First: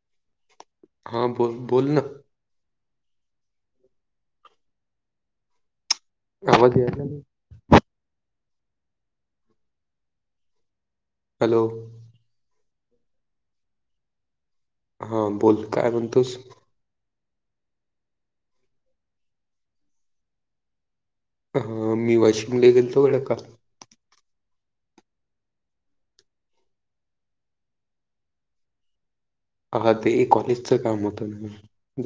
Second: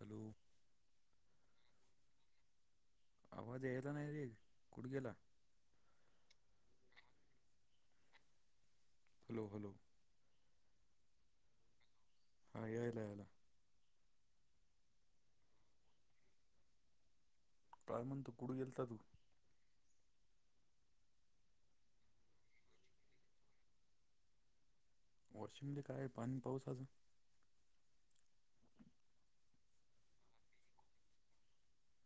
Hello हा बोल बोल ना. आवाज यायचा नाही रे कुठं गेला? आवाज [unintelligible] हॅलो हॅलो हॅलो हा या ईथला याला. हा बोलं काय म्हणतोस? काय म्हणतो, कुठं गेलता तू? हा मी वाशिमला गेलतो वेळ का? वाशीम ले काय पाणी पाऊस आजून. हं ते कॉलेजचं काम होतं ना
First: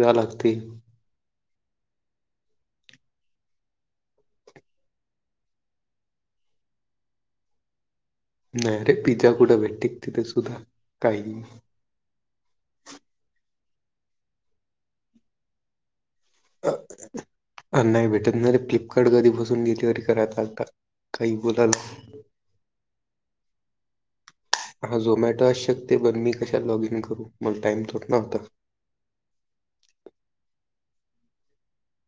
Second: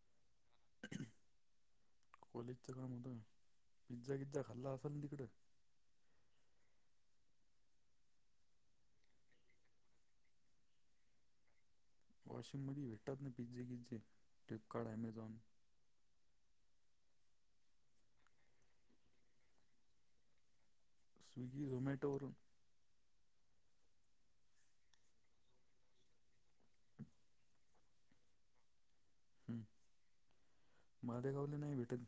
जावं लागते. कॉलेजच काम होतं पिझ्झा गिझ्झा खाल्ला असलं तिकडं. [inaudible] नाही रे पिझ्झा कुठं भेटते तिथे सुुद्धा काही. वॉशिममध्ये भेटतात ना पिझ्झे किझ्जे फ्लिपकार्ट ॲमेझॉन. नाही भेटत ना रे फ्लिपकार्ट कधी पासून डिलीवरी करात आता. स्विगी झोमॅटोवरून. हा झोमॅटो आश्यक ते बण मी कशात लॉग इन करू मला टाइम थोडिना होता. [inaudible] मादे गावले नाही भेटत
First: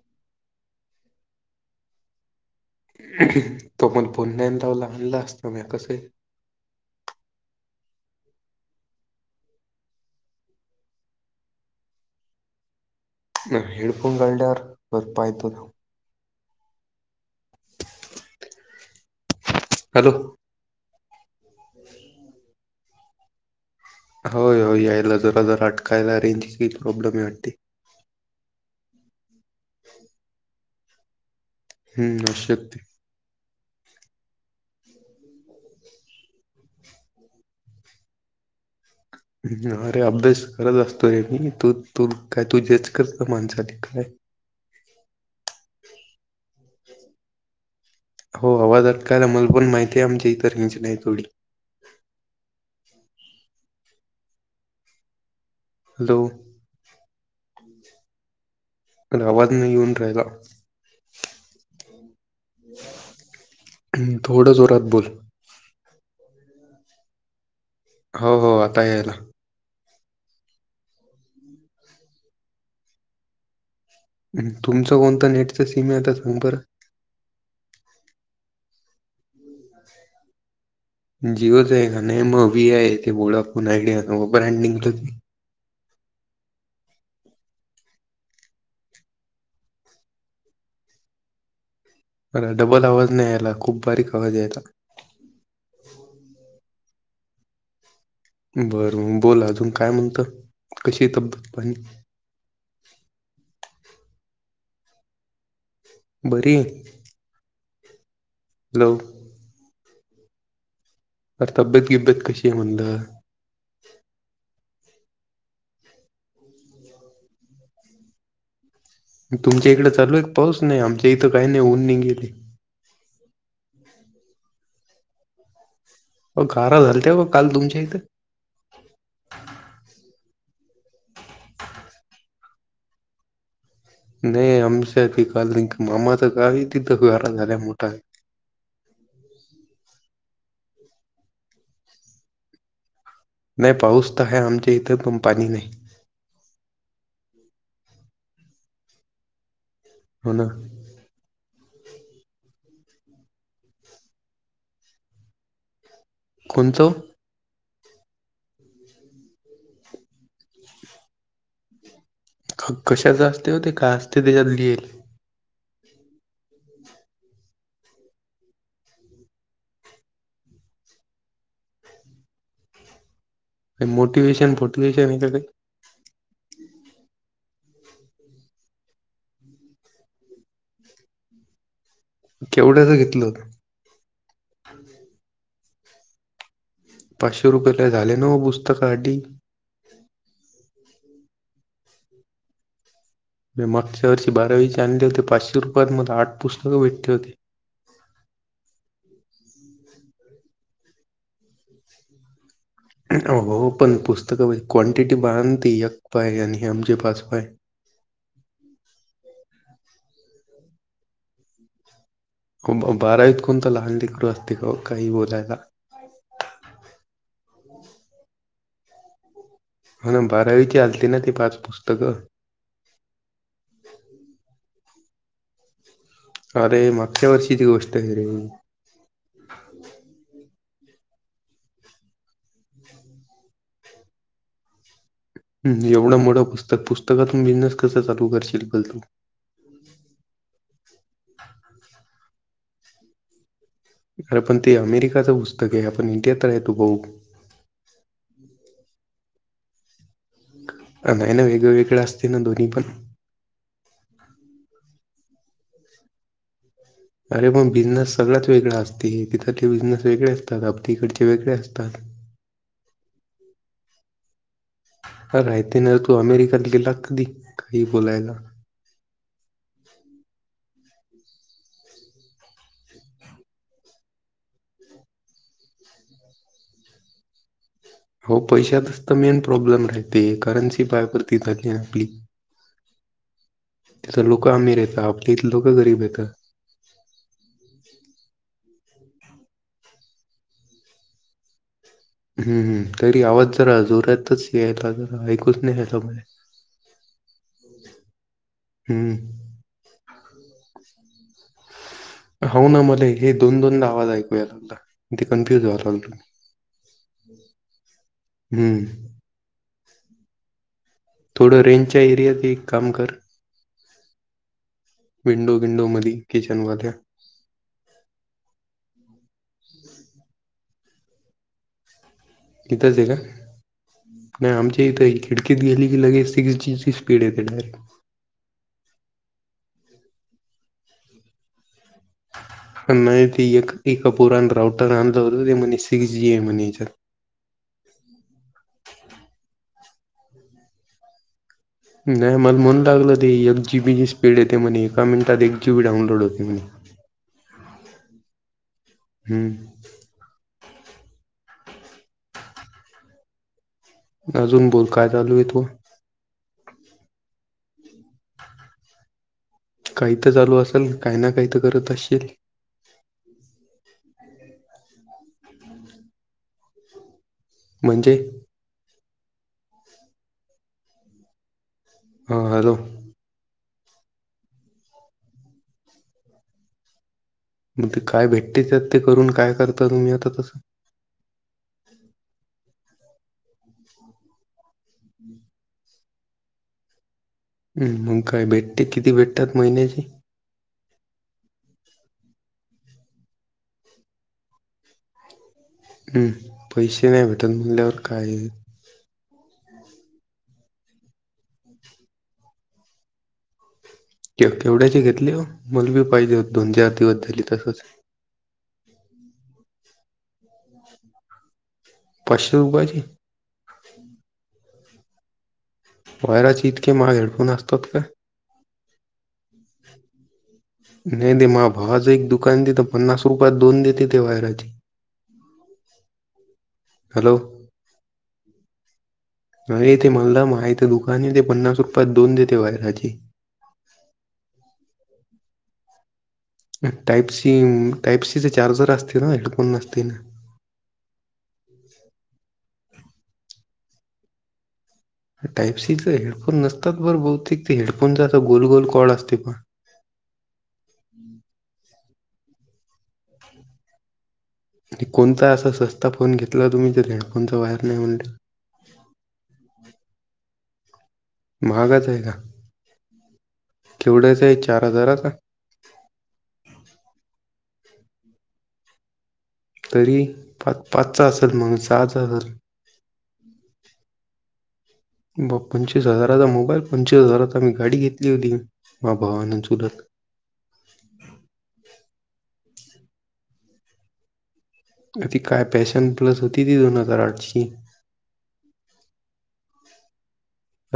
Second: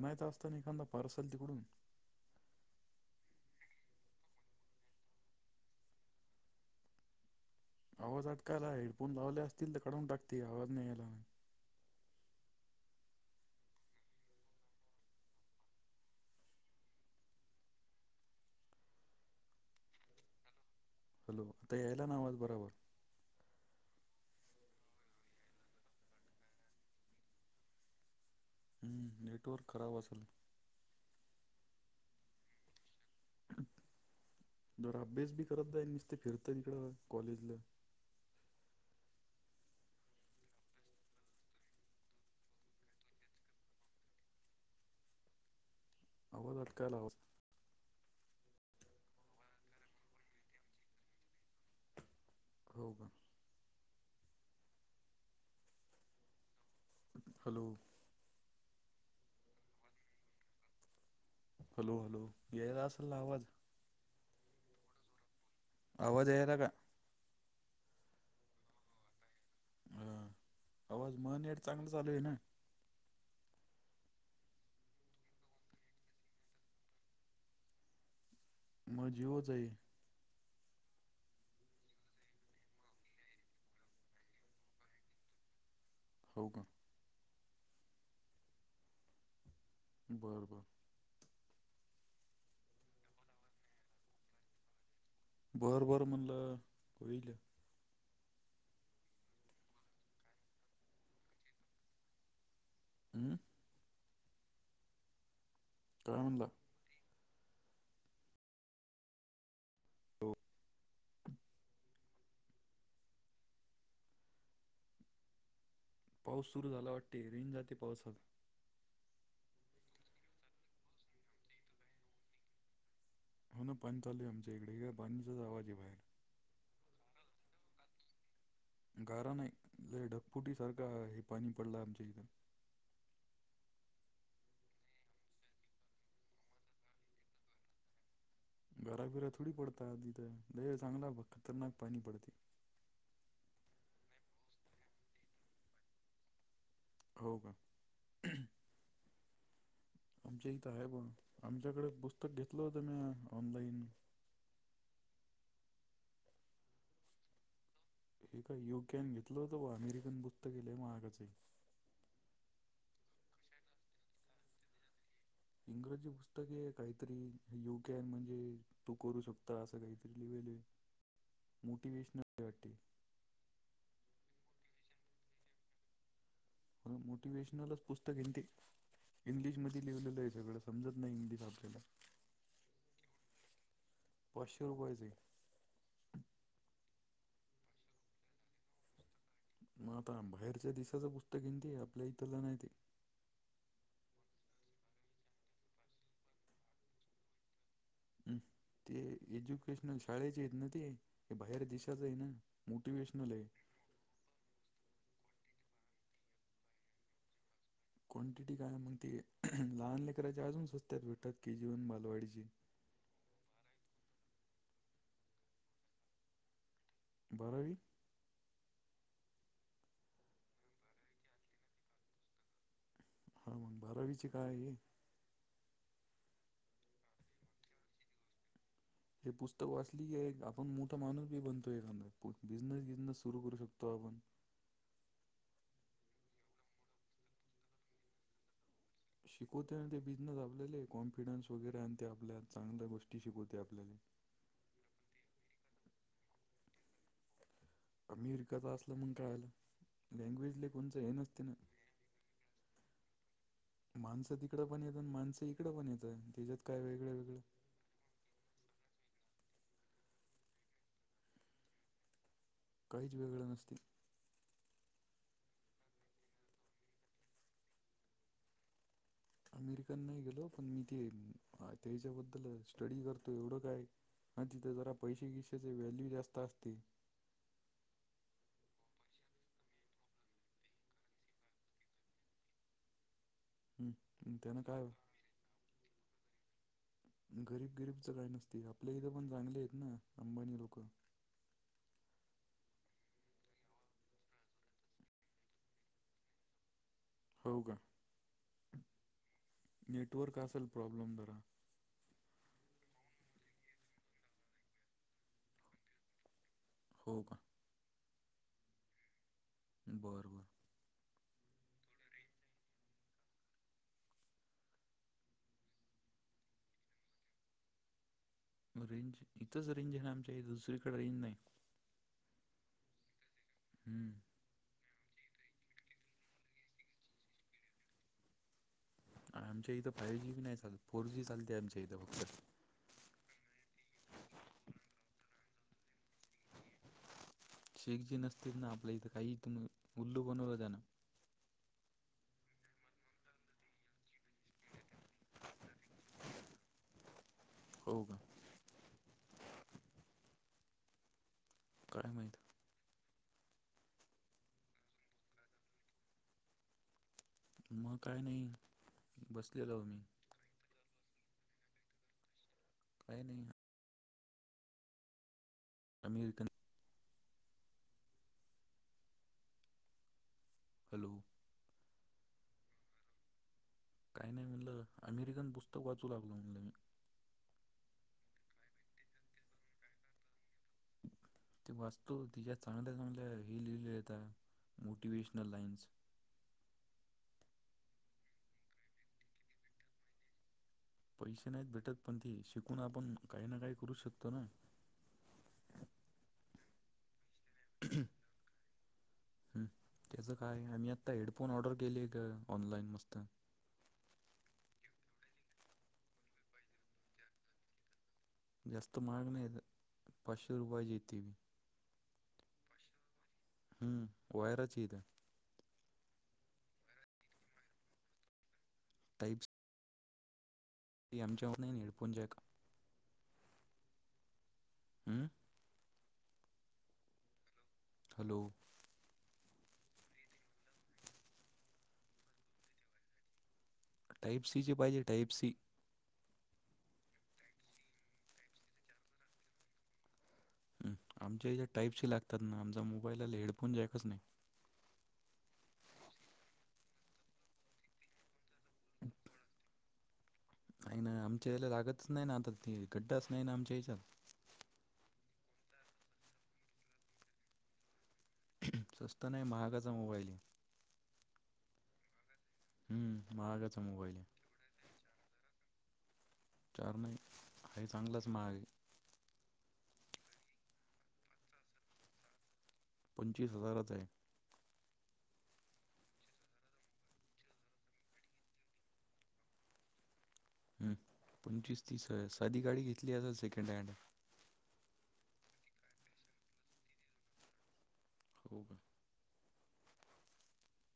अणायचत असत ना एखादा पारसल तिकडून. तो म्हण पुन्यांदावला आणला असता म कस. आवाज आटकायला हेडफोन लावले असतील तर काढून टाकते आवाज नाही यायला. न हेड फोन गड्यार बरपयतो ना. हॅलो हॅलो आता यायला नावाज बराबर? होय हो यायला जरा जर अटकायला रेंजही प्रॉब्लेम आहे वाटते. स्टोअर खराब असल. हम्म असु शकते. जरा अभ्यास बी करत नाही नुसते फिरतंय इकडं कॉलेजला. अरे अभ्यास करत असतो रे मी तू तू काय तु जेच करत माणसासाठी काय. अवज अटकायला. हो आवाज अटकायला मला माहिती आहे आमची इतर हित रेंच नाही थोडी. हो का. हॅलो हॅलो अलाहाबाद नाही ऊून राहीला. हॅलो हॅलो येयला असल ना आवाज? हम्म, थोडं जोरात बोल. अवाज यायला का? हो हो आता यायला. अह आवाज मनेट चांगलं चालू आहे ना. हम् तुमचं कोणतं नेटच सीम आहे आता सांग बर? म जीवो चं हे. जिओच हे का आहे नाही म वीआय आहे ते बोळा फोन आयडिया ब्रँडिंगच. हो का? बरं बरं. बर डबल आवाज नाही यायला खूप बारीक आवाज यायचा. बर बर मणल होईल. बरं बोल अजून काय म्हणत कशी तब्येत पाणी? हम्म? काय म्हणला बरी आहे. हॅलो हो तब्बेत बिब्बेत कशी आहे म्हनलं? पाऊस सुरू झाला वाटते रेंज जाती पाऊसात. तुमच्या इकडें चालू आहे एक पाऊस नाही आमच्या इथं काही नाही ऊन नाही गेली. हो ना पाणी चाले आमच्या इकडे पाणीचाचा आवाज येईलाय. हो गारा झालते ग काल तुमच्या इथं? गारा नाही ढगफुटी सारखा हे पाणी पडलं आमच्या इथे. [inaudible] नाही आमच्या काल मामाच काय तिथ गारा झाल्या मोठा. घराफिरा थोडी पडता आधी तर द चांगला ब खतरनाक पाणी पडते. नाही पाऊस तर है आमच्या इथे तुम पाणी नाही. हो का? हो ना आमच्या इथ आहे पण. आमच्याकडे पुस्तक घेतलं होतं मी ऑनलाइन. कोणचो? हे का योग्यान घेतलं होत वा अमेरिकन पुस्तके वयी महागाचे. अ कशात जास्ते होते का असते त्याच्यात लिहीलं. इंग्रजी पुस्तके काही तरी योग्याने म्हणजे तू करू शकतो असं काही तरी लिव्हाल. [inaudible] मोटीवेशनल बटी मोटिवेशन फोटिवेशन हे. मोटिवेशनलच पुस्तक आहे ते. इंग्लिश मध्ये लिहिलेलं आहे सगळं समजत नाही इंग्लिश आपल्याला. केवढ्याच घेतलं होतं. पाचशे रुपयेचं. पाचशे रुपये लय झाले ना पुस्तकांसाठी. मग आता बाहेरच्या देशाच पुस्तक आहे न ते आपल्या इथला नाहीती. मी मागच्या वर्षी बारावीचे आणले होते पाचशे रुपयांमध्ये आठ पुस्तकं भेटले होती. हम् ते एज्युकेशनल शाळेचे आहेत ना ते बाहेर देशाच आहे. मोटिवेशनल हो आहे हो पण पुस्तक क्वांटिटी ब ते एक पाय आणि हे आमचे पाजपाय. क्वांटिटी काय मग ते लहान लेकराच्या अजून स्वस्त्यात भेटतात के जीवन बालवाडीची. बारा इतकण तर लहान करू असते ग काही बोलायला. बारावी. हण बारावीची आलती ना ती पाच पुस्तकं? बारावीचे काय आहे. अरे मागच्या वर्षीची गोष्ट आहे रे. हे पुस्तक वाचली [unintelligible] आपण मोठा माणूस बी बनतो एखादा बिझनेस बिजनेस सुरू करू शकतो. हम्म एवढं मोठं पुस्तक पुस्तकातून बिझनेस कस चालू करशील पण तू? शिकवते आणि ते बिझनेस आपल्याले कॉन्फिडन्स वगैरे आणते आपल्या चांगल्या गोष्टी शिकवते आपल्याला. अरे पण ते अमेरिकाचं पुस्तक आहे आपण इंडियात राहतो भाऊ. अमेरिकाचा असलं मग काय झालं नाही ना वेगवेेगळे असते ना दोन्ही पण. माणसं तिकडं पण येत आणि माणसं इकड पण येत त्याच्यात काय वेगळं वेगळं अरे पण बिझनेस सगळ्यात वेगळा असते. तिथले बिझनेस वेगळे असतात आपल्या इकडचे वेगळे असतात. काहीच वेगळं नसते. अ राहते ना तू अमेरिकात गेला कधी काही बोलायला. अमेरिकन नाही गेलो पण मी ते त्याच्याबद्दल स्टडी करतो एवढं काय. आणि तिथे जरा पैसे किशेचे व्हॅल्यू जास्त असते. ह्ं हो पैशातच तर मेन प्रॉब्लेम राहते करन्सी पायपरती ली ना आपली. हं. तिथं लोक आमीर येत आपली इथ लोक गरीब आहेत. आणि गरीब गरीबच काय नसतं. इथं पण लोक चांगले आहेत ना अंबानी लोक. हम्म हम् तरी आवाज जरा जोरातच यायला जरा ऐकूच नाही. हो का हम्म नेटवर्क असेल. प्रॉब्लेम जरा हो ना मला हे दोन दोनदा आवाज ऐकूया लागला ते कन्फ्युज व्हाला लागलो. हो का. हम्म बर बर थोडं रेंजच्या एरियात, एक काम कर. विंडो, विंडो मधी किचन मनी, रेंज, इथंच रेंज हे ना आमच्या आहे दुसरीकडे रेंज नाही. इथच आहे का? हम्म नाही आमची इथ खि क दिली क लगेच [unintelligible] स्पीड येते डायरेक्ट. आमच्या इथ फायव जी नाही, फोर जी चालते आम इथ. [inaudible] पण नाही ते एक ए पुराण राऊटर आणलं होत, ते म्हणे सिक्स जी आहे,, म्हणे याच्यात. शेखजी नसते ना, आपल्या इथं काहीथून उल्लू बनवलं त्याण. नाही मला मनुन लागलं ते, एक जीबीची स्पीड येते म्हणे, एका मिनिटात एक जी बी डाउनलोड होते म्हणे. [inaudible] हो, का? हम्म, काय माहित. अजून बोल, काय चालू आहे तोव? मग काय नाही बस काही तर चालू असेल, काही ना काही तर करत असशील? काय नाही अमेरिकन म्हणजे? हॅलो, हा हॅलो, काही नाही म्हणलं, अमेरिकन पुस्तक वाचू लागल म्हणलं मी‌. मग ते काय भेटतेत ते करून काय करता तुम्ही आता तसं ते वास्तू तिच्या चांगल्या हल ह मोटिवेशनल लाइन्स. हम्, मग काय भेटते, किती भेटतात महिन्याचे? पैसे नाहीत भेटत, पण ते शिकून आपण काही ना काही करू शकतो ना. हम्, पैसे नाही भेटन मनलवर काय? हम्, त्याच काय आम्ही आता हेडफोन ऑर्डर केलेय ग, ऑनलाइन मस्त. केवढ्याचे घेतले हो? मलबी पाहिजे हो दोन चार दिवस झाली तसच. जास्त महाग नै, पाचशे रुपयेचे यत ते बि. पाचशे रूपयाची? हम्म, वायरचेत्या. व्हायराचे इतके माग हेडफोन असतात का? टईप नाही दे मा भावाच हेडफोन एक जॅक दुकान तित पन्नास रुपयात दोन देते ते वायराची. हम्म, हॅलो, हॅलो, येथे म्हनला माहिते दुकान ते पन्नास रुपयात दोन देते व्हाहेरची. टाईप सीची पाहिजे, type C? Type C, type सीचे चार्जर असते ना, हेडफोन नसतील ना. आमच्या इच्या टाईपसही लागतात ना, आमचा मोबाईलला हेडफोन जायकच नाही. टाइपसीचे हेडफोन नसतात बरं बहुतेक,, ते हेडफोनचा गोल गोल कॉड असते पहा. नाही, नाही आमच्या याला लागतच नाही ना, आता ते गड्डाच नाही ना आमच्या याच्यात. आणि कोणता असा सस्ता फोन घेतला तुम्ही जो हेडफोनचा वायर नाही म्हणते. स्वस्त नाही महागाचा मोबाईल आहे महागाच आहे का? हं, महागाचा मोबाईल केवढ्याच आहे चार हजाराचा. चार नाही हाय चांगलंच महाग ए. तरी पाच, पाचचा असेल मग, सहाचा असल. पंचवीस हजारचा आहे. ब पंचवीस हजाराचा मोबाईल पंचवीस हजाराचा मी गाडी घेतली होती. मा भावान चूरत हम्म पंचवीस तीस साधी गाडी घेतली असेल सेकंड हँड. अ ती काय पॅशन प्लस होती ती दोन हजार आठची. हो का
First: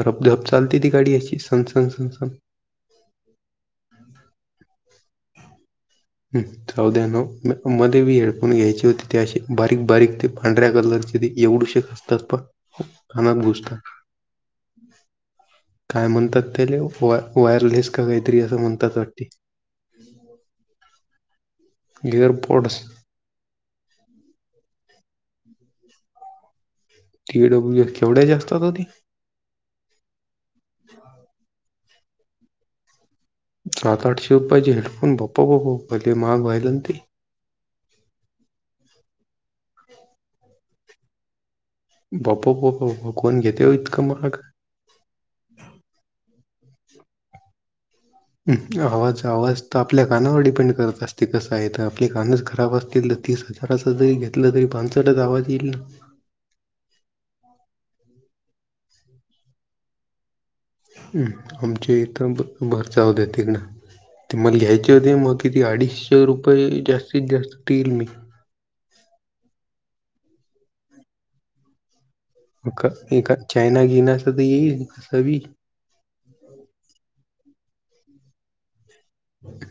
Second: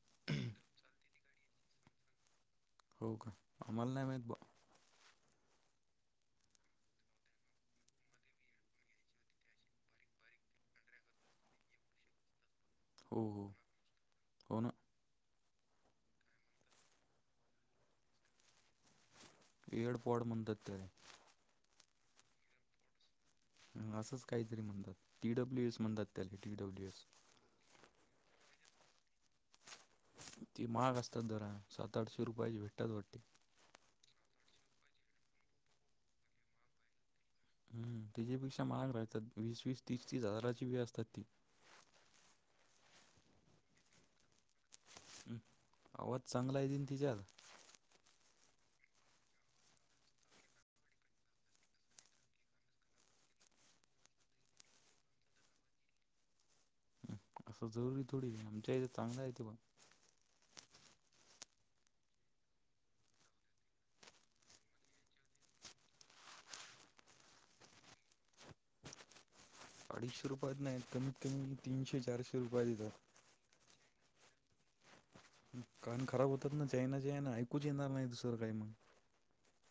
रबधब चालती ती गाडी अशी सण सण स सण. हो का आम्हाला नाही माहित बा. चौद्या न मध्ये मी हेडफोन घ्यायचे होते ते अ बारीक बारीक ते पांढऱ्या कलर. परि एवढू शक असतात कानात खप हो ना हो गोष्ट. हो ना काय म्हणतात त्या वायरलेस का काहीतरी असं म्हणतात वाटतं. येड पॉड म्हणतात त्याला. ईअरपोर्टस. काहीतरीणताती डब्ल्य एस म्हणतात त्याला टी डब्ल्यू एस टीडब्ल्यू केवढ्या जास्तात होती ती महाग असतात जरा सात आठशे रुपयाची भेटतात वाटते. सात आठशे रुपययाची हेडफोन बप बप लय महाग व्हायलाना ते. हम् त्याच्यापेक्षा महाग भतात वीस वीस तीस तीस हजाराची पण असतात ते. बाप प कोण घेते इतकं महाग. आवाज चांगलाय दिन तिच्यात आवाज आवाज तर आपल्या कानावर डिपेंड करत असते कसं आहे तर आपले कानच खराब असतील तर तीच. हजाराच जरी घेतलं तरी पांसष्टच आवाज येईल ना. असं जरुरी थोडी आमच्या इथे चांगला आहेेत बा. आमच्या इथ भर जाऊदेत तिकणं. ते मला घ्यायचे होते मग किती अडीचशे रुपये जास्तीत जास्त येईल मी. [inaudible] अडीचशे रुपयात नाही कमीत कमी तीनशे चारशे रुपयात येतात एका चायना घेण्याच तर येईल. बी कारण खराब होतात ना चायना चायन ऐकूच येणार नाही दुसर काही मग.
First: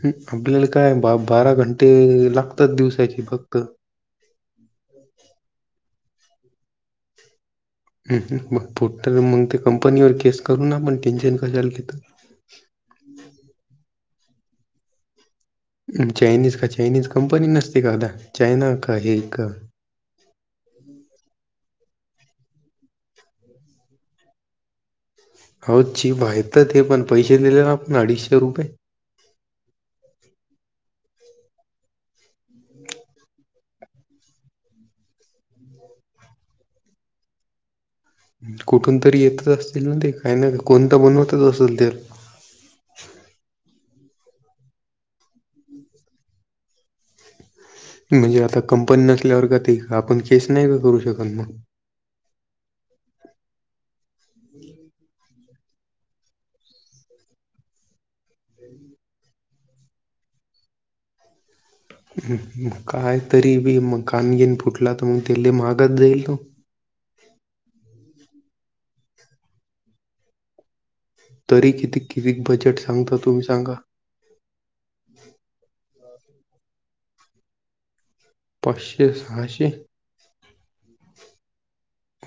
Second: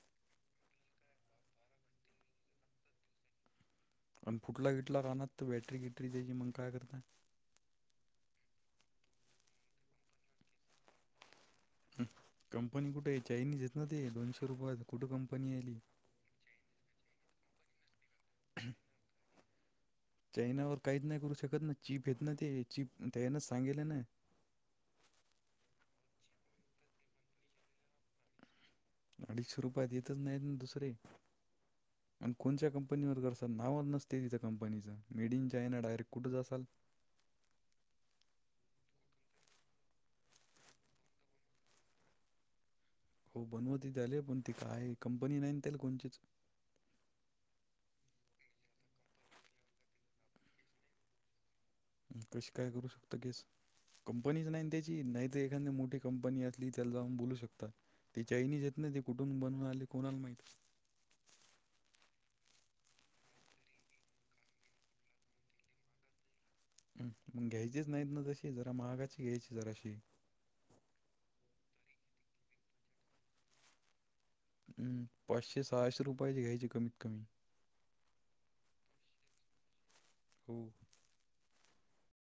ह आपल्याला काय बारा घंटे लागतात दिवसाची फक्त. पण फुटला किटला काना तर बॅटरी किटरी द्यायची मग काय करता? मग फोट मग ते कंपनीवर केस करू ना पण टेन्शन कशाला घेतो कंपनी कुठे आहे चायनीज येत ना ते दोनशे रुपया कुठं कंपनी आहे. चायनीज का चायनीज कंपनी नसते का आदा चायना का हे का. चाईनावर काहीच नाही करू शकत ना. चिप येत ना ते चचीपया नाच सांगेल ना हो चीप आहेेत ते पण पैसे दिलेला आपण अडीचशे रुपये अडीचशे रुपया येतच नाहीत ना दुसरे. [inaudible] आणि कोणत्या कंपनीवर करसात नाव नसते तिथं कंपनीचं मेडिन चायना डायरेक्ट कुठंच असाल. [inaudible] कुठून तरी येतच असतील ना ते काही ना कोणत बनवतच असेल तर. हो बनवती झाली पण त काय कंपनी नाही त्याल कोणचीच. म्हणजे आता कंपनी नसल्यावर का ते का आपण केस नाही का करू शकत मग. कशी काय करू शकतो केस. कंपनीच नाही त्याची नाही तर एखाद मोठी कंपनी असली त्याला जाऊन बोलू शकतात त्या चाईनीच येत नाही ते. कुठून बनवून आले कोणाला माहिती. [inaudible] काय तरी बी मग कान घेन फुटला तर मग तेले मागात जाईल ना. मग घ्यायचीच नाहीत ना तशी जरा महागाची घ्यायची जराशी. तरी किती किती बजेट सांगता तुम्ही सांगा? हम् पाचशे सहाशे रुपयाची घ्यायचे कमीत कमी. पाचशे, सहाशे... हो